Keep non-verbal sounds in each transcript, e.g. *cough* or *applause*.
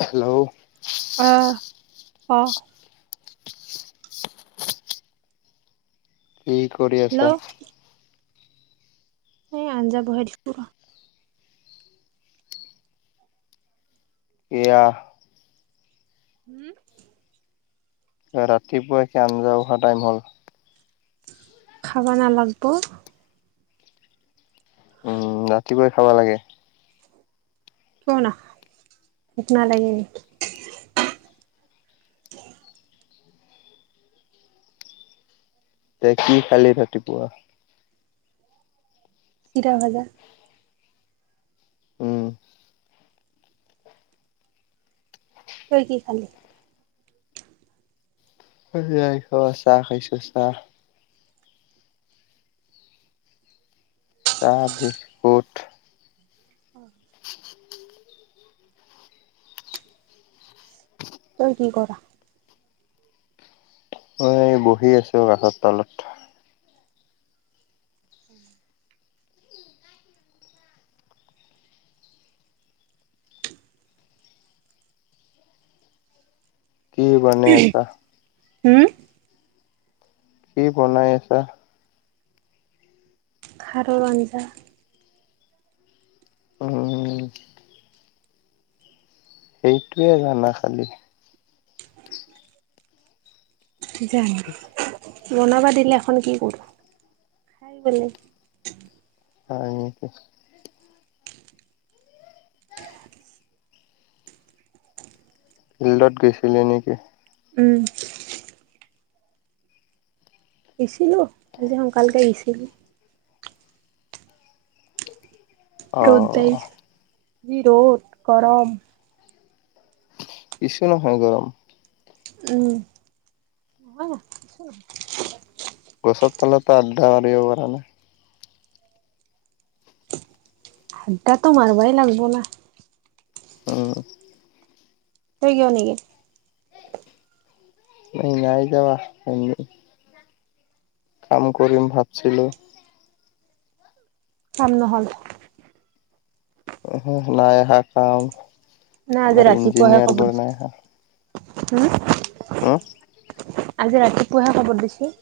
Hello. অহ ক'। কি কৰি হেল্ল' আছা? এই আঞ্জা বহাই দিছোঁ। এয়া উম। ৰাতিপুৱাই কি আঞ্জা অহা টাইম হ'ল? খাব নালাগিব? উম ৰাতিপুৱাই খাব লাগে। ক না ভুক নালাগে নেকি? এতিয়া কি খালি ৰাতিপুৱা? চিৰা ভাজা। উম তই কি খালি? নাই খোৱা চাহ খাইছোঁ চাহ। চাহ বিস্কুট। তই কি কৰা? মই বহি আছোঁ গাছৰ তালত। কি বনাই আছা? হম? কি বনাই আছা? ভাত আৰু আঞ্জা। উম। সেইটোৱেই জানা খালী। যানো, বনাবা দিলে এখন কি কৰো, খাই বোলে। হয় নেকি? ফিল্ডত গৈছিলি নেকি? উম। ইছিলোঁ আজি সোনকালকে আহিছিলোঁ। ৰ'দ দই, অ' যি ৰ'দ গৰম। কিছু নহয় গৰম। উম। গছত তালত আড্ডা মাৰিব পৰা নাই? আড্ডাতো মাৰিবাই লাগবই না। উম। তই কিয় নেগিল? নাই যাৱা এনেই। কাম কৰিম ভাবিছিলোঁ। কাম নহল? উমহো নাই আহা কাম। নাই আজি ৰাতিপুৱাহে আহা কব হম উম। আজি ৰাতিপুৱাহে খবৰ দিছো।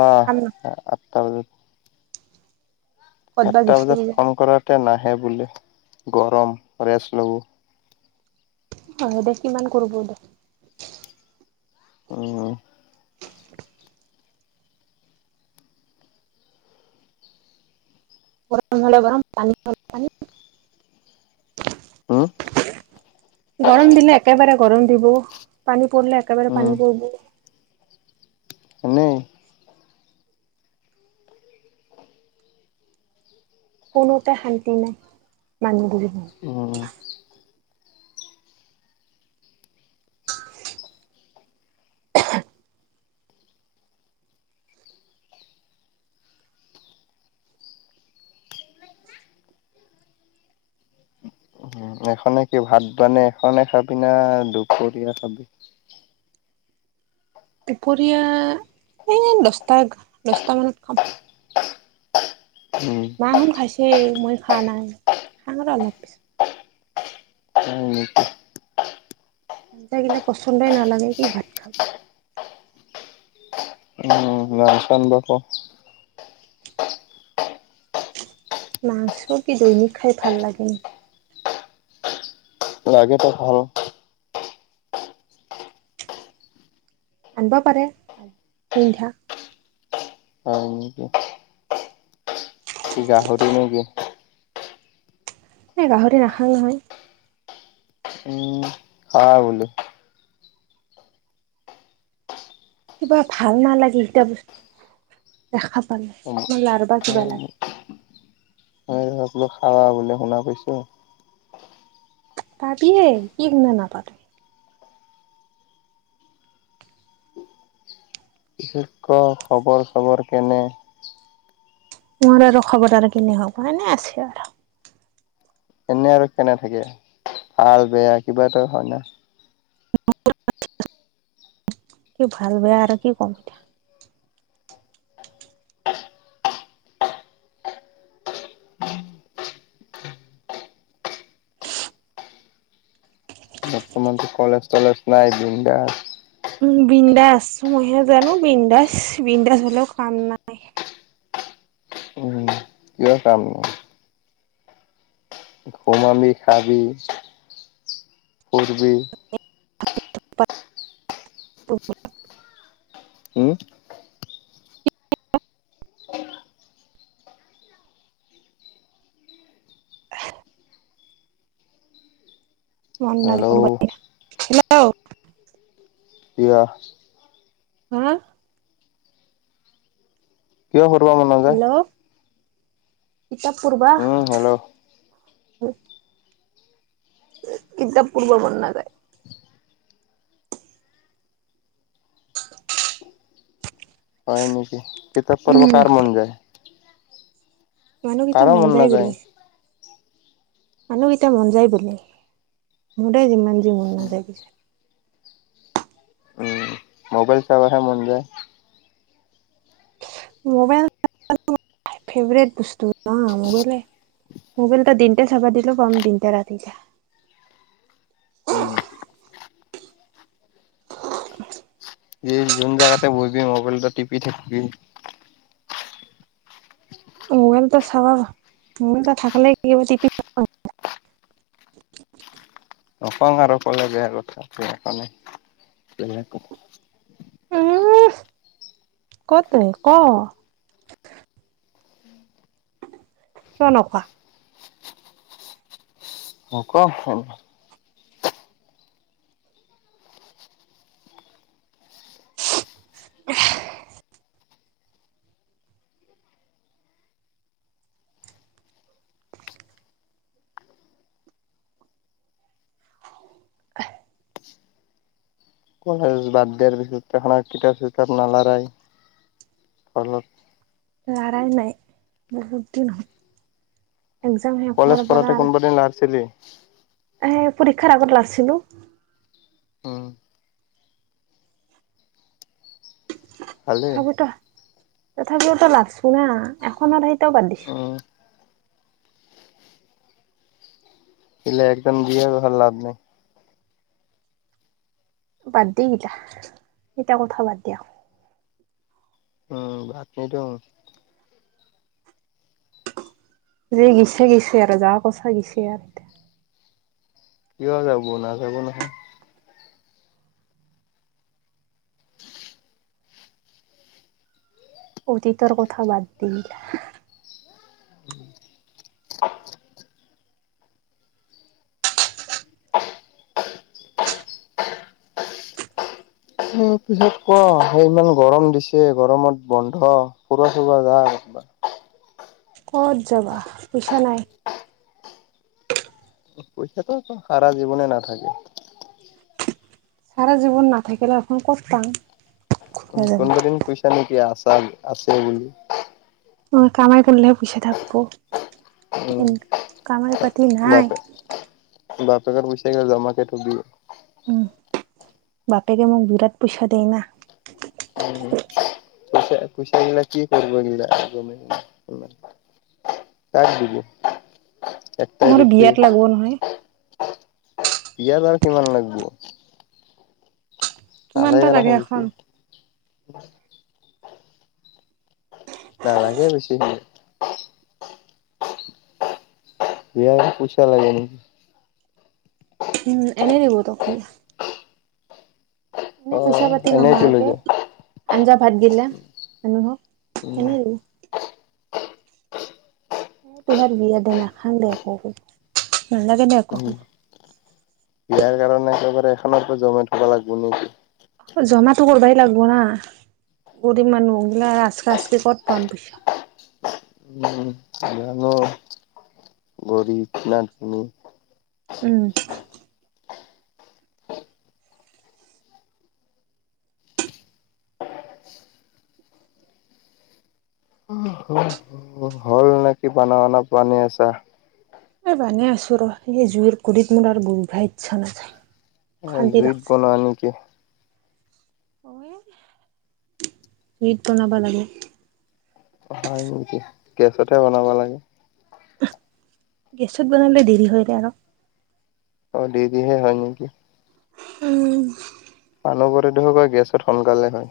আহ কাম ন আঠটা বজাত। ক'ত বা আঠটা গিছে বজাতে কিজানি ফোন কৰাতে নাহে বোলে গৰম ৰেষ্ট ল'ব। হয় দে কিমান কৰিব দে? উম। গৰম হলে গৰম পানী হ'লে পানী। হ'ম গৰম দিলে একেবাৰে গৰম দিব পানী পৰিলে একেবাৰে উম পানী পৰিব। এনেই। কোনোতে শান্তি নাই মানুহ বুলি। উম উম' এখনে কি ভাত মানে এখনে খাবি না? দুপৰীয়া খাবি? দুপৰীয়া, এই দছটা দছটা মানত খাম। উম' মাহত খাইছে, মই খোৱা নাই, খাম আৰু অলপ পিছত। উম' আঞ্জা গিলা পচন্দই নালাগে কি হয়? উম' বাচন বৰ্তন মাংস কি দৈনিক খাই ভাল লাগে নেকি? লাগেতো ভাল। আনবা পাৰে আৰু সন্ধ্যা। হয় নেকি? গাহৰি নেকি? এই গাহৰি নাখাওঁ নহয়। উম' খা বোলোঁ। কিবা ভাল নালাগে, ইটা বস্তু দেখা পালে মোৰ লাৰবা কিবা লাগে। *unintelligible* উম' একলগ খাৱা বুলি শুনা পাইছোঁ। পাবিয়ে, কি শুনা নাপাবি। বিশেষ ক খবৰ চবৰ কেনে? মোৰ আৰু খবৰ আৰু কেনে হ'ব এনে আছে আৰু। এনে আৰু কেনে থাকে ভাল বেয়া কিবা এটা হয় না। কি ভাল বেয়া আৰু কি ক'ম এতিয়া। তোমাৰতো কলেজ তলেজ নাই বিন্দাছ। উম' বিন্দাছ, মইহে জানোঁ বিন্দাছ, বিন্দাছ হ'লেও কাম নাই। উম কিয় কাম নহয়। ঘোমাবি, খাবি, ফুৰবি। *unintelligible* উম' আহ মন নাই হেল্ল' কৰবা এতিয়া, হেল্লো কিয়? *unintelligible* কিয় পৰিব মনত? হেল্ল' কিতাপ পঢ়িবা। উম হেল্ল' কিতাপ পঢ়িব মন নাযায়। হয় নেকি? কিতাপ উম পঢ়িব কাৰ মন যায়। মানুহ কাৰো কেইটাৰ মন যায় নাযায় বোলে। মানুহকেইটা মন যায় বোলে, মোৰ দে যিমান যি মন নাযায় পিছে। ম'বাইল চাবহে মন যায়। মোবাইল *unintelligible* ফেভৰেট বস্তু অ' মোবাইলে। মোবাইল তা দিনতা চাবা দিলোঁ, কম দিনতা ৰাতিতা যা। উম যি যোন জাগাতে বহিবি মোবাইলতা টিপি থাকিবি। মোবাইল এটা চাবা, মোবাইল এটা থাকে টিপি। নকও আৰু ক'লে বেয়া কথা। সেইকাৰণে বেলেগ কও। উ, কতে ক'। কিয় নকোৱা। *unintelligible* *unintelligible* কলেজ বাদ দিয়াৰ পিছত দেখো কিতাপ চিতাপ নালা়ৰাই ফলত লাৰাই নাই, বহুত দিন হ'ল। এক্সম শেষ হোৱাৰ পৰা আৰু *unintelligible* নাছিলি। এ পৰীক্ষাৰ আগত লাইছিলো। উম। ভালেই তথাপিতো, তথাপিওতো লাগছো না এখনত সেই উম। *unintelligible* একদম দিয়ে ভাল লাভ নাই। বাদ দি *unintelligible* কথা বাদ দিয়া। উম, বাদ নিদিওঁ। যে গিছে গছে আৰু যা কছা গিছে আৰু এয়াত। কিয় যাব, নাযাব নহয়। অতীতৰ কথা বাদ দি *inaudible* *unintelligible* পিছত ক, সেই ইমান গৰম দিছে গৰমত বন্ধ, ফুৰা চুৰা যা আৰু *unintelligible* ক'ত যাবা পইচা নাই। পইচাটো সাৰা জীৱনে নাথাকে। চাৰা জীৱন নাথাকিলে *unintelligible* ক'ত পাম। ক'ত উ, যাবা কোনবা দিন কৈইছা নেকি আছা, আছে বুলি। অ', কামাৰ কাৰলেহে পইচা থাকিব। উম, পাতি নাই বাপে-বাপেৰৰ পইছাগিতা জমাকে থবি। উম, বাপেকে মোক বিৰাট পইচা দিয়ে না। উ, পইচা পইচা গিলা কি কৰব গিলা *unintelligible* কাক দিব, একটাই মোৰ বেছি বিয়াত লাগব নহয় পিয়াৰাৰ কিমান লাগব। কিমান পালেই বা লাগে নহয় ইটো। এখন। নালাগে বেছি মোক। বিয়াৰ পইছা লাগে নি? উম, এনেই দিব তোক সি। এনে অ পইচা পাতি এনেইতো লৈ নহোৱাকে, যা আঞ্জা ভাত গিলা মানুহক উম এনেই দিব। তোহাৰ বিয়া দে নাখাওঁ দে একো হব নালাগে নে একো উম বিয়াৰ কাৰণে একেবাৰে এখনৰ পৰা জমাই থব লাগিব নেকি। জমাটো কৰিবাই লাগব না, গৰীব মানুহগিলা আচকা আচকে ক'ত পাম পইচা। উম জানো গৰীব কিমান খিনি। উম। হয়। আছা নে কি বানা বানা পানী আছা। এই বনাই আছো ৰবা, এই জুইত গৰীব মোৰ আৰু *unintelligible* ইচ্ছা নাযায়। অশান্তি জুইত লাগছে। কলা নে অ', জুইত বনাবা লাগে। হয় নেকি, গেছতহে বনাব লাগে। গেছত বনালে দেৰি হয় যায় আৰু। অঁ' দেৰি হে হয় নেকি? উম' পালোবৰে দেখোবা গেছত সোনকালে হয়।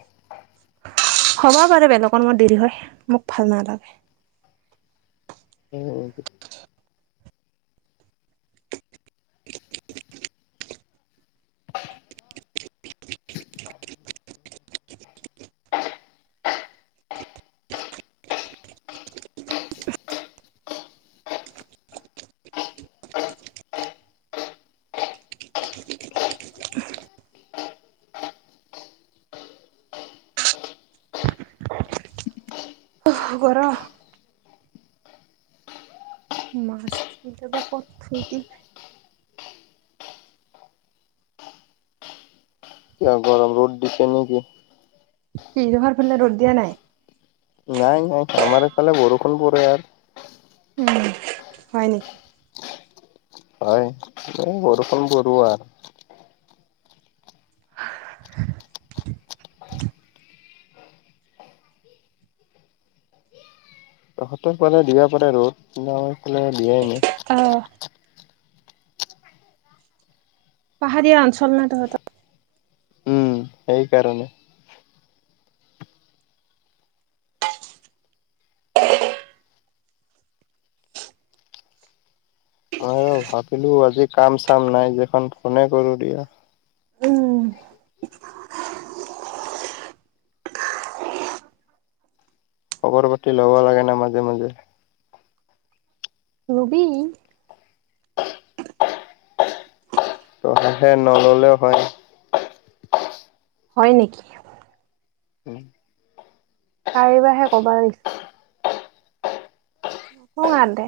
হ'ব পাৰে বেলেগৰ মতে দেৰি হয় মোক ভাল নালাগে। উম উমহু। উফ' গৰম। মাছ কেতিয়াবা ক'ত ধুই দিম। কিয় গৰম ৰ'দ দিছে নেকি? কি ৰহাৰ ফালে ৰ'দ দিয়া নাই। নাই নাই আমাৰ এইফালে বৰষুণ পৰে আৰ। উম হয় নেকি? হয়, এই বৰষুণ বৰুৱা। তহঁতৰ ফালে দিব পাৰে ৰ'দ, কিন্তু আমাৰ ফালে দিয়াই নাই। অঅ' পাহাৰীয়া অঞ্চল না তহঁতৰ? উম সেইকাৰণে। অ' ভাবিলো আজি কাম চাম নাই যেখন ফোনে কৰো দিয়া। উম খবৰ পাতি ল'ব লাগে না মাজে মাজে। লবি। তহঁতে নললেও হয়। হয় নেকি? কাইবাহে কবাই। সোঁহাতে।